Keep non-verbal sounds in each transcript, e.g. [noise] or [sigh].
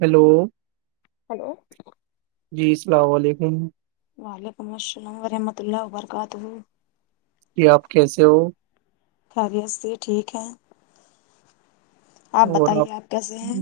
hello hello جی السلام علیکم وعلیکم السلام ورحمۃ اللہ وبرکاتہ ج آپ کیسے ہو خبس یہ ٹھیک ہے اور آپ کیسے ہیں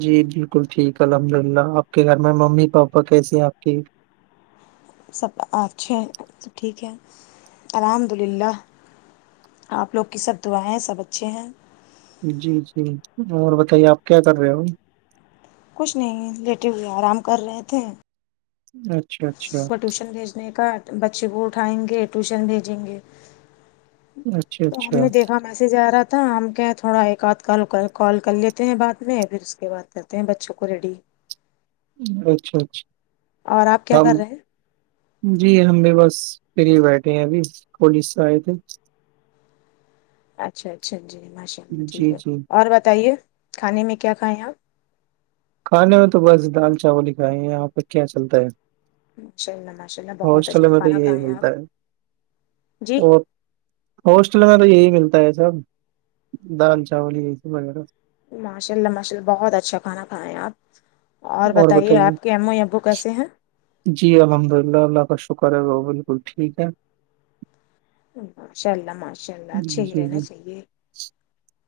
جی بالکل ٹھیک الحمد للہ آپ کے گھر میں ممی پاپا کیسے ہیں آپ کی سب اچھے ہیں سب ٹھیک ہے الحمد للہ آ لوگ کی سب دعایں ہیں سب اچھے ہیں جی جی اور بتائیے آپ کیا کر رہے ہو اائی کچھ نہیں لیٹے ہوئے آرام کر رہے تھے اچھا اچھا کو ٹیوشن بھیجنے کا بچے کو اٹھائیں گے ٹیوشن بھیجیں گے اچھا تو ہم اچھا نے دیکھا میسج آ رہا تھا ہم کہ تھوڑا ایک آدھ کال کال کر لیتے ہیں بعد میں پھر اس کے بعد کرتے ہیں بچوں کو ریڈی اچھا اچھا اور آپ کیا کر ہم رہے ہیں جی ہم بھی بس پری ہی بیٹھے ہیں ابھی پلیس سے آئے تھے اچھا اچھا جی ماشاء اللہ ٹھیک جی ہے جی اور بتائیے کھانے میں کیا کھائیں آپ کھانے میں تو بس دال چاول ہی کھائیں گے یہاں پہ کیا چلتا ہے ماشاء اللہ ماشاء اللہ بہت ہاسٹل اچھا میں تو کھانا یہی کھائیں آپ ملتا ہے جی ہواسٹل میںیر تو یہی ملتا ہے سب دال چاول یہی سب وغیرہ س ماشا اللہ مشء اللہ بہت اچھا کھانا کھائیں آپ اور بتائیے آپ کے امو ابو کیسے ہیں جی الحمد اللہ اللہ کا شکر ہے ب بالکل ٹھیک ہے ماشاء اللہ ماشاء اللہ چی جی رہ نے جی چیے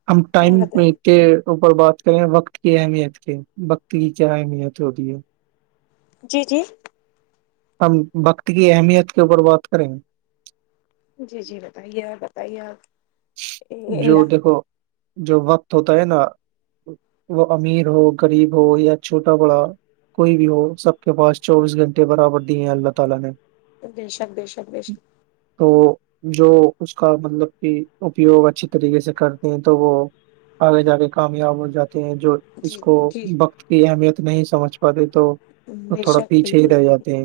ہم اور ٹائم کے اوپر بات کریں وقت کی اہمیت کے وقت کی کیا اہمیت ہوتی ہے جی جی ہم بقت کی اہمیت کے اوپر بات کریں گے جی جی بتائیے بتائیے آپ جو الا- دیکھو جو وقت ہوتا ہے نا وہ امیر ہو غریب ہو یا چھوٹا بڑا کوئی بھی ہو سب کے پاس چوبیس گھنٹے برابر دی ہیں اللہ تعالی نے دشک دےشک دیشک تو جو اس کا مطلب کہ اپیوگ اچھی طریقے سے کرتے ہیں تو وہ آگے جا کے کامیاب ہو جاتے ہیں جو اس جی کو جی وقت کی اہمیت نہیں سمجھ پاتے تو وہ تھوڑا پیچھے ہی رہ جاتے ہیں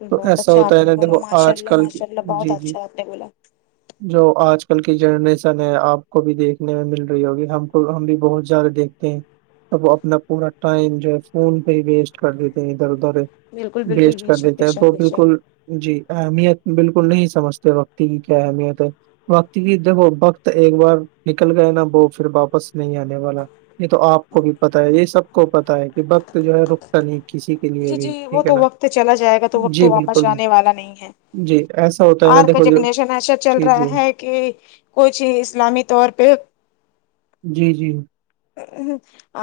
ل تو بہت ایسا اچھا ہوتا آپ ہے نا بولا دیکھو ماشاء آج اللہ کل کی ماشاء اللہ بہت جی جی اچھا آپ نے بولا جو آج کل کی جنریشن ہے آپ کو بھی دیکھنے میں مل رہی ہوگی ہم کو ہم بھی بہت زیادہ دیکھتے ہیں اب اپنا پورا ٹائم جو ہے فون پہ ہی ویسٹ کر دیتے ہیں ادھر ادھر بالکل بالکل وسٹ بے کر شک دیتے بے ہے شک تو بے شک بالکل جی اہمیت بالکل نہیں سمجھتے وقت کی کیا اہمیت ہے وقت کی دیکھو وقت ایک بار نکل گیا نا وہ پھر واپس نہیں آنے والا یہ تو آپ کو بھی پتا ہے یہ سب کو پتا ہے کہ بکت جو ہے رک جی جی وہ تو وقت چلا جائے گا تو وقت جی واپس بالکل آنے والا نہیں ہے جی ایسا ہوتا ہے نا ار دیکھو جو جگنیشن ایسا چل جی جی رہا ہے کہ کچھ اسلامی طور پہ جی جی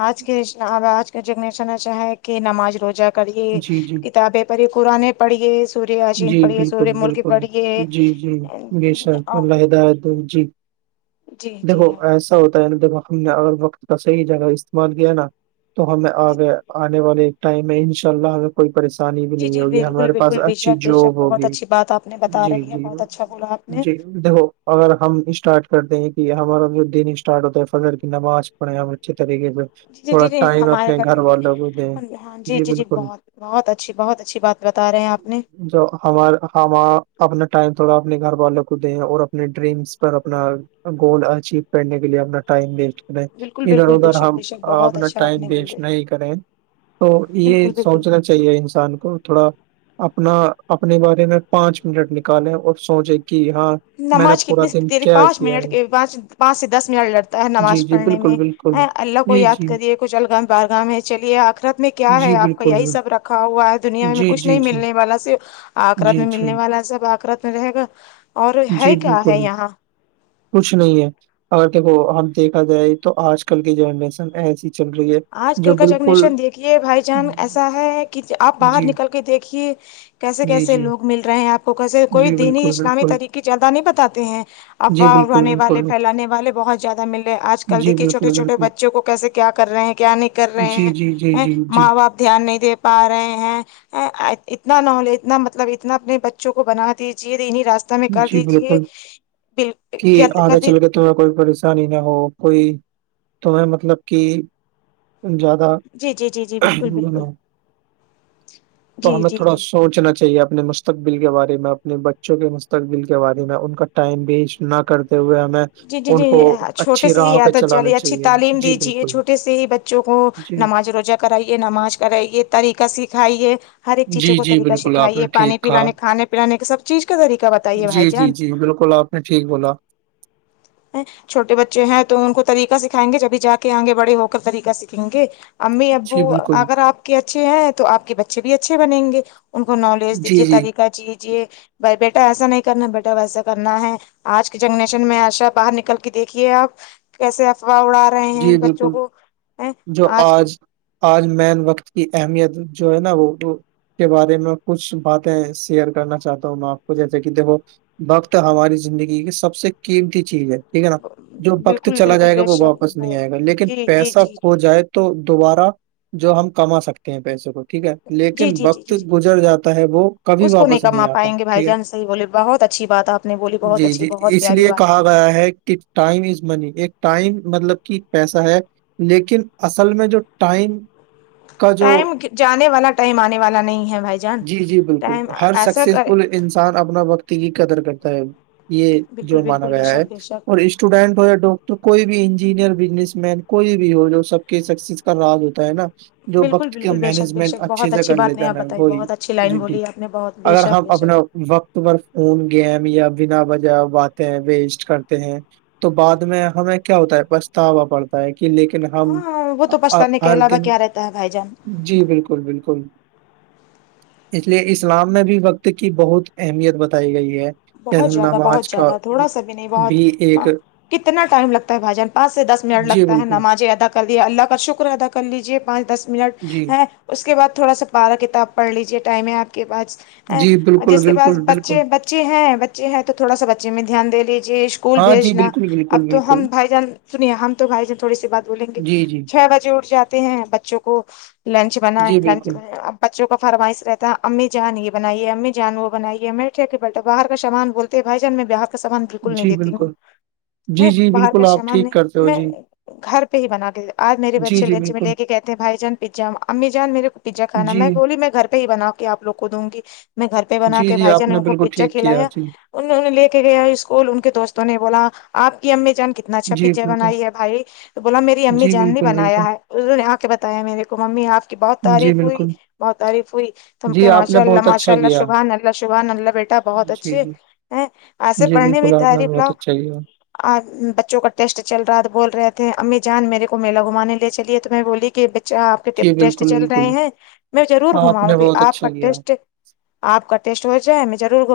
آج کے آج کا جنریشن ایھا ہے کہ نماز روجہ کبھی جی جی کتابیں پر ہی پا پڑھیے سوریہ یسین جی پڑھیے سوریہ بالکل مللک بالکل پڑھیے جی جی بے شک اللہ ہدایت جی جی جی دیکھو ایسا ا ہوتا ہے نا دیکھو ہم نے اگر وقت کا صحیح جگہ استعمال کیا نا تو ہم آگے آنے والے ٹائم میں ان شاء اللہ ہمیں کوئی پریشانی بھی جی نہیں جی ہوگی بالکل ہمارے پاس بالکل بے اچھی شک بے جاب شک بہت ہوگی اچھی بات آپ نے بتا جی رہی ہے جی بہت اچھا بولا آپ نے جی دیکھو اگر ہم اسٹارٹ کرتے ہیں کہ ہمارا جو دن اسٹارٹ ہوتا ہے فضر کی نماز پڑھے ہم اچھی طریقیے سے جی جی تھوڑا جی جی ٹائم ہمارے اپنے گھر میں بھی والوں کو دیں ہاں جی جی جی بہت بہت اچھی بہت اچھی بات بتا رہے ہیں آپ نے جو ہمار ہم اپنا ٹائم تھوڑا اپنے گھر والوں کو دیں اور اپنے ڈریمز پر اپنا گول اچیو کرنے کے لیے اپنا ٹائم دے بالکل ادھر بالکل بے ادھر شک ہم بے شک بہت اپنا اچھا آپ ٹائم نے بول وسٹ رہے نہیں کریں تو یہ بالکل بالکل سوچنا چاہیے انسان کو تھوڑا اپنا اپنے بارے میں پانچ منٹ نکالے اور سوچے کہ ہاں میں نے نماز پورا کتنی دن تری کیا پانچ کیا منٹ ہے کے پانچ سے دس منٹ لگتا ہے جی نماز جی پڑھنے بالکل میں بالکل ہاں اللہ کو جی یاد جی کریے کچھ الگم بارگاہ میں چلیے آخرت میں کیا ہے جی آپ کا بالکل یہی سب رکھ رکھا ہوا ہے دنیا میں جی کچھ جی نہیں جی ملنے والا سے آخرت جی میں جی ملنے والا سب آخرت میں رہے گا اور ہے جی کیا بالکل ہے یہاں کچھ نہیں ہے اگر دیکھو اب دیکھا جائے تو آج کل کی جنریشن ایسی چل رہی ہے آج جو کل کا بالکل جنریشن دیکھیے بھائی جان ایسا ہے کہ آپ باہر جی نکل کے دیکھیے کیسے جی کیسے جی لوگ مل رہے ہیں آپ کو کیسے کوئی جی دینی بالکل اسلامی بالکل طریقی زیادہ نہیں بتاتے ہیں جی افواہ بالکل اڑانے والے بالکل پھیلانے والے بہت زیادہ مل رہے آج کل جی دیکھیے چھوٹے بالکل چھوے بالکل بچوں کو کیسے کیا کر رہے ہیں کیا نہیں کر رہے جی جی جی ہیں جی جی ماں باپ دھیان نہیں دے پا رہے ہیں اے اتنا نالیج نا مطلب اتنا اپنے بچوں کو بنا دیجیے انہیں راستے ہمیں کر جی دیجیے بالکل کت کر دیجے تمیں کوئی پریشانی نہ ہو کوئی تمیں مطلب کہ جی جی جی جی بالکل بالکل [unintelligible] تو جی ہمیں جی تھوڑا جی سوچنا چاہیے اپنے مسل مستقبل کے بارے میں اپنے بچوں کے مستقبل کے بارے میں ان کا ٹائم ویسٹ نہ کرتے ہوئے ہمیں جی جی جی ان کو چھوٹے اچھی سے راہ ہی پہ عادت چلانا جالی اچھی چاہیے تعلیم جی دیجیے بالکل چھوٹے سے ہی بچوں کو جی نماز روجہ کرائیے نماز کرائیے طریقہ سکھائیے ہر ایک چیزوں جی کو جی طریقہ بالکل آپ سکھائیے نے پانی ٹھیک کہا پلانے کھانے پلانے کے سب چیز کا طریقہ بتائیے بھائی جی جی جان جی بالکل آپ ٹھیک بولا چھوٹے بچے ہیں تو ان کو طریقہ سکھائیں گے جبھی جا کے آگے بڑے ہو کر طریقہ سیکھیں گے امی ابو جی بالکل اگر آپ کے اچھے ہیں تو آپ کے بچے بھی اچھے بنیں گے ان کو نالج جی دیجیے جی طریقہ چیے بھائی بیٹا ایسا نہیں کرنا بیٹا ویسا کرنا ہے آج کی جنگریشن میں آشا باہر نکل کے دیکھیے آپ کیسے افواہ اڑا رہے رہے ہیں جی بچوں بالکل کو آج کے آج مین وقت کی اہمیت جو ہے نا وہ وہ کے بارے میں کچھ باتیں شیئر کرنا چاہتا ہوں میں آپ کو جیسے کہ دیکھو وقت ہماری زندگی کی سب سے قیمتی چیز ہے ٹھیک ہے نا جو وقت بالکل چلا بالکل جائے گا بے وہ شک واپس نہیں آئے گا لیکن جی جی جی پیسہ جی کھو جی جائے تو دوبارہ جو ہم کما سکتے ہیں پیسے کو ٹھیک ہے جی لیکن جی وقت جی جی گزر جاتا ہے وہ کبھی اس کو واپس نہیں کما آتا پائیں گے بھائی ٹھیک ہے جان صحیح بولے بہت اچھی بات آپ نےولی بہت جی اچھی جی بہت اس پی لیے بات کہا ہے کہ ٹائم از منی ایک ٹائم مطلب کی پیسہ ہے لیکن اصل میں جو ٹائم کا جو ٹائم جانے والا ٹائم آنے والا نہیں ہے بھائی جان جی جی بالکل ٹائم ہر ایسا کرے سکسیسفل انسان اپنا وقتی کی قدر کرتا ہے یہ جو بالکل مانا بالکل بے گیا ہے شک بے شک اور اس اسٹوڈینٹ ہو یا ڈاکٹر کوئی بھی سینئر بزنس مین کوئی بھی ہو جو سب کے سکسیس کا راج ہوتا ہے نا جو بالکل وقت کے بالکل بے شک بے مینجمنٹ شک اچھے بہت سے اچھی کر بات نہیں لیتا آپ نا بتائی وہی بہت اچھی لائن جی بولی آپ نے بہت بے اگر شک ہم بے اپنا شک وقت تمہار فون گیم یا بنا وجہ باتیں ہیں ویسٹ کرتے ہیں تو بعد میں ہمیں کیا ہوتا ہے پچھتاوا پڑتا کہ لیکن ہم ہاں وہ تو پچھتانے کے ہر علاوہ دن کیا رہتا ہے بھائی جان جی بالکل بالکل اس لیے اسلام میں بھی وقت کی بہت اہمیت بتائی گئی ہے جیسے بہت زیادہ نماز بہت کا زیادہ تھوڑا سا بھی نہیں بہتاں کتنا ٹائم لگتا ہے بھائی جان پانچ سے دس منٹ جی لگتا ہے بالکل نمازیں ادا کر دیا اللہ کا شکر ادا کر لیجیے پانچ دس منٹ جی ہیں اس کے بعد تھوڑا سا بارہ کتاب پڑھ لیجیے ٹائم ہے آپ کے پاس جی بالکل جس کے پاس بالکل بالکل بچے بچے ہیں بچے ہیں تو تھوڑا سا بچے میں دھیان دے لیجیے اسکول ہاں جی بھیجنا بالکل بالکل اب تو بالکل ہم بھائی جان سنیے ہم تو بھائی جان تھوڑی سی بات بولیں گے جی جی چھ بجے اٹھ جاتے ہیں بچوں کو لنچ بنائے جی لنچ بالکل بچوں کا فرمائش رہتا امی جان یہ بنائیے امی جان وہ بنائی ہے میںٹ بٹا باہر کا سامان بولتے ہیں بھائی جان میں باہر کا سامان بالکل نہیں جی دیتی ہوں بالکل جی جی باہر کا بالکل آپ سامان ٹھیک نہیں کرتے ہو میں جی گھر پہ ہی بنا لیتا آج میرے جی بچے جی لنچ میں بالکل لے کہتےے بائی جان پیز امی جان میرے کو پزا کانا جی میں بولی میں گھرہ ہی بناؤوں آ لوگ کو دوں گی میں گھر پہ بنا جی کے جی بھائی آپ جان نے ان کو بالکل پچر ٹھیک کیا کھلایا جی انہوں نے لے کے گیا اسکول ان کے دوستوں نے بولا آپ کی امی جان کے اتنا اچھا جی پیزا بالکل بنائی ہے بھائی تو بولا میری امی جی جان نے بالکل بنایا بالکل ہے اسہ نے آ کے بتایا میرے کو ممی آپ بہت جی تعریف ہوئی بالکل بہت تعریف ہوئی تم جی کہ آپ ماشاء نے اللہ بہت ماشاء اچھا اللہ کیا شبان اللہ شبحان اللہ بیٹا بہت جی اچھے جی ہیں ایسے جی پڑھنے میں بالکل آپ نے تعریف بہت لاؤ اچھا کیا آ بچوں کا ٹیسٹ چل رہا تھا بول رہے تھے امی جان میرے کو میلا گھمانے لے چلیے تو میں بولی کہ آپ کے جی ٹیسٹ بالکل چل رہے بالکل ہیں میں ضرور ہاں آپ نے گھاؤں گی بہت آپ کا اچھا کیا ٹیسٹ آپ کا ٹیسٹ ہو جائے ضرور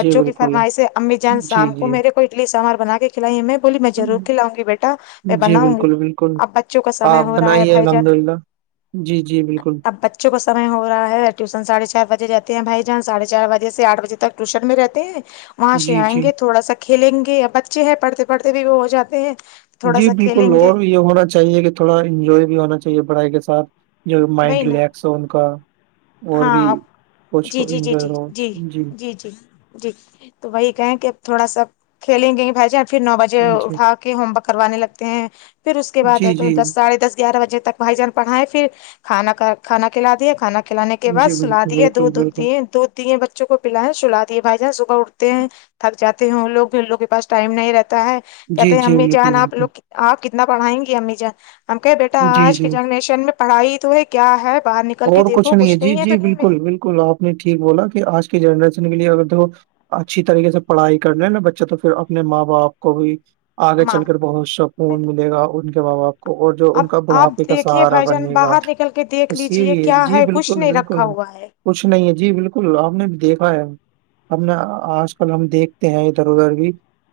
جی کی بالکل فرمائش سے امی جان جی شام کو جی میرے کو اڈلی ساموار بنا کے کھلائیے میں بولی میں ضرور کھلاؤں گی بیٹا میں جی بناؤں گی بالکل بالکل اب بچوں کا سمے آپ ہو رہا ہے بنائیے بھائی جان الحمد للہ جی جی بالکل اب بچوں کا سم ہو رہا ٹیوشن سڑھے چار بجے رہتے ہیں بھائی جان ساھے چار بجے سے آھ بجے ٹوشن میں رہتے ہیں وہاں ش جی آئیں جی گے تھوڑا سا کھیلیں گے بچے ہیں پڑھتے پڑھتے بھی وہ ہو جاتے ہیں تھوڑا جی سا بالکل کھیلیں گے اور یہ ہونا چاہیے کہ تھوڑا انجوائے بھی ہونا چاہیے پڑھائی کے ساتھ جو مائنڈ وہی نا ریلیکس ہو ان کا اور بھی ہاں کچھ جی جی جی انجوائے جی ہو جی جی جی جی تو وہی کہیں کہ اب تھوڑا سا کھیلیں گے گے بھائی جان پھر نو بجے جی اٹھا کے ہوم ورک کروانے لگتے ہیں پھر اس کے بعد ہے جی تو جی دس ساڑھے دس گیارہ بجے تک بھائی جان پڑھائے پھر کھا کانا کھلا دے کھانا کھلے کے کے بعد جی سلا بالکل دیے بالکل دودھ بالکل دی دوودھ دی بچے بچوں کو پلیں سلا دیے بھائی جان صبح اٹتے ہیں تھک جاتے ہیں وہ لوگ بھی ان لوگ کے پس ٹائم نہیں رہتا ہے جی کہتے ہیں جی ہممی بالکل جانا آ بالکل لوگ آپ کتنا پڑھائیں گی امی جا ہم کہے بیٹا جی آج کے جی جنریشن میں پڑھائی تو ہے کیا ہے باہر نکل کے اور دیکھو نہیں ہے کچھ جی نہیں ہے جی دنیا میں بالکل بالکل آپ نے ٹھیک بولا کہ آج کے جنریشن کے لیے اگر تو اچھی طریقے سے پڑھائی کرنے نا بچہ تو پھر اپنے ماں باپ کو بھی آگے ماں چل کر بہت سکون ملے گا ان کے ب باپ اور جو اب ان کا بڑھاپے کا سہارا بننے کا ل کے دیکھ لییا جی جی بالکل بالکل کچھ نہیں ہے جی بالکل آپ نے بھی دیکھا ہے ہم نے آج کل ہم دیکھتے ہیں ادھر ادھر بھی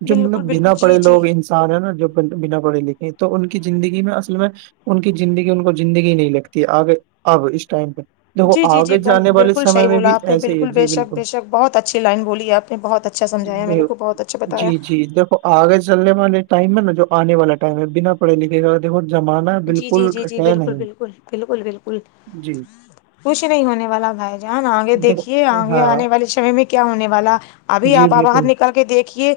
جو مطلب بالکل بنا بالکل جی پڑے جی لوگ ہے نا جو بنا پڑھے لکھے تو ان کی زندگی میں اصل میں ان کی زندگی ان کو زندگی نہیں لگتی آگے اب اس ٹائم پر دیکھو جی جی جی آگے جانے والے بالکل سمے صحیح میں بھی بولا آپ نے ایسے ہی ہے بالکل بے جی شک بالکل بے شک بہت اچھی لائن بولی آپ نے بہت اچھا سمجھایا ج میرے کو بہت اچھا بتایا جی جی دیکھو آگے چلنے والے ٹائم ہے نا جو آنے والا ٹائم ہے بنا پڑے لکھے کا دیکھو زمانہ جی بالکل جی جی جی ہے بالکل نہیں بالکل بالکل بالکل جی کچھ نہیں ہونے والا بھائی جان آگے دیکھیے دیکھو آگے ہاں آنے والے سمے میں کیا ہونے والا ابھی جی آپ باہر بالکل نکل کے دیکھیے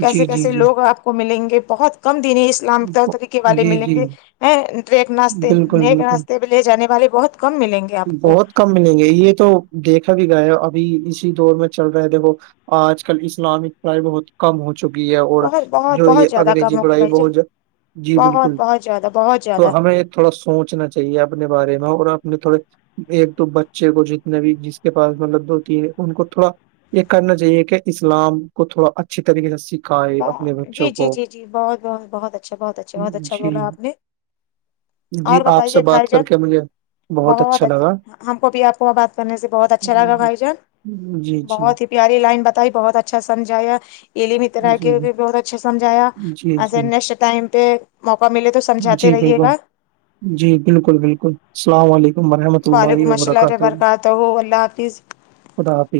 کیسے جی جی کیسے جی لوگ آپ کو ملیں گے بہت کم دن اسلام طریقے والے جی ملیں جی گے ا نیک ناستے بالکل نیک بالکل ناستے پہ لے جانے والے بہت کم ملیں گے آپ کو بہت کم ملیں گے یہ تو دیکھا بھی گا ہے ابھی اسی دور میں چل رہے تھے وہ آج کل اسلامک پڑھائی بہت کم ہوتی چکی ہے اور بہت بہت جو یہ بہت زیادہ انگریزی کم پڑھائی بہت جی بالکل ج زدہ بہت تو زیادہ ہمیں تھوڑا سوچنا چاہیے اپنے بارے میں اور اپنے تھوڑے ایک دو بچے کو جتنے بھی جس کے پاس مطلب دو تین ان کو تھوڑا یہ کرنا چاہیے کہ اسلام کو تھوڑا اچھی طریقے سے سیکھ جی جی جی جی بہت بہت بہت اچھا بہت اچھا بہت اچھا جی بولا آپ نے جی اور آپ سے بتائیے بر بات کر جن کے مجھے بہت اچھا اچ لگا ہم کو بھی آپ کو بات کرنے سے بہت اچھا لگا بھائی جان جی جی بہت ہی پیاری لائن بتائی بہت اچھا سمھایا علی مترا جی کے بھی بہت اچھ سمجھایا جی جی ایسے نیکسٹ ٹائم پہ موقع ملے تو سمجھاتے جی رہیے بالکل گا جی بالکل بالکل السلام علیکم مرحمت الائی وعلیکم رکھ السلام تو وبرکاتہ اللہ حافظ خد حف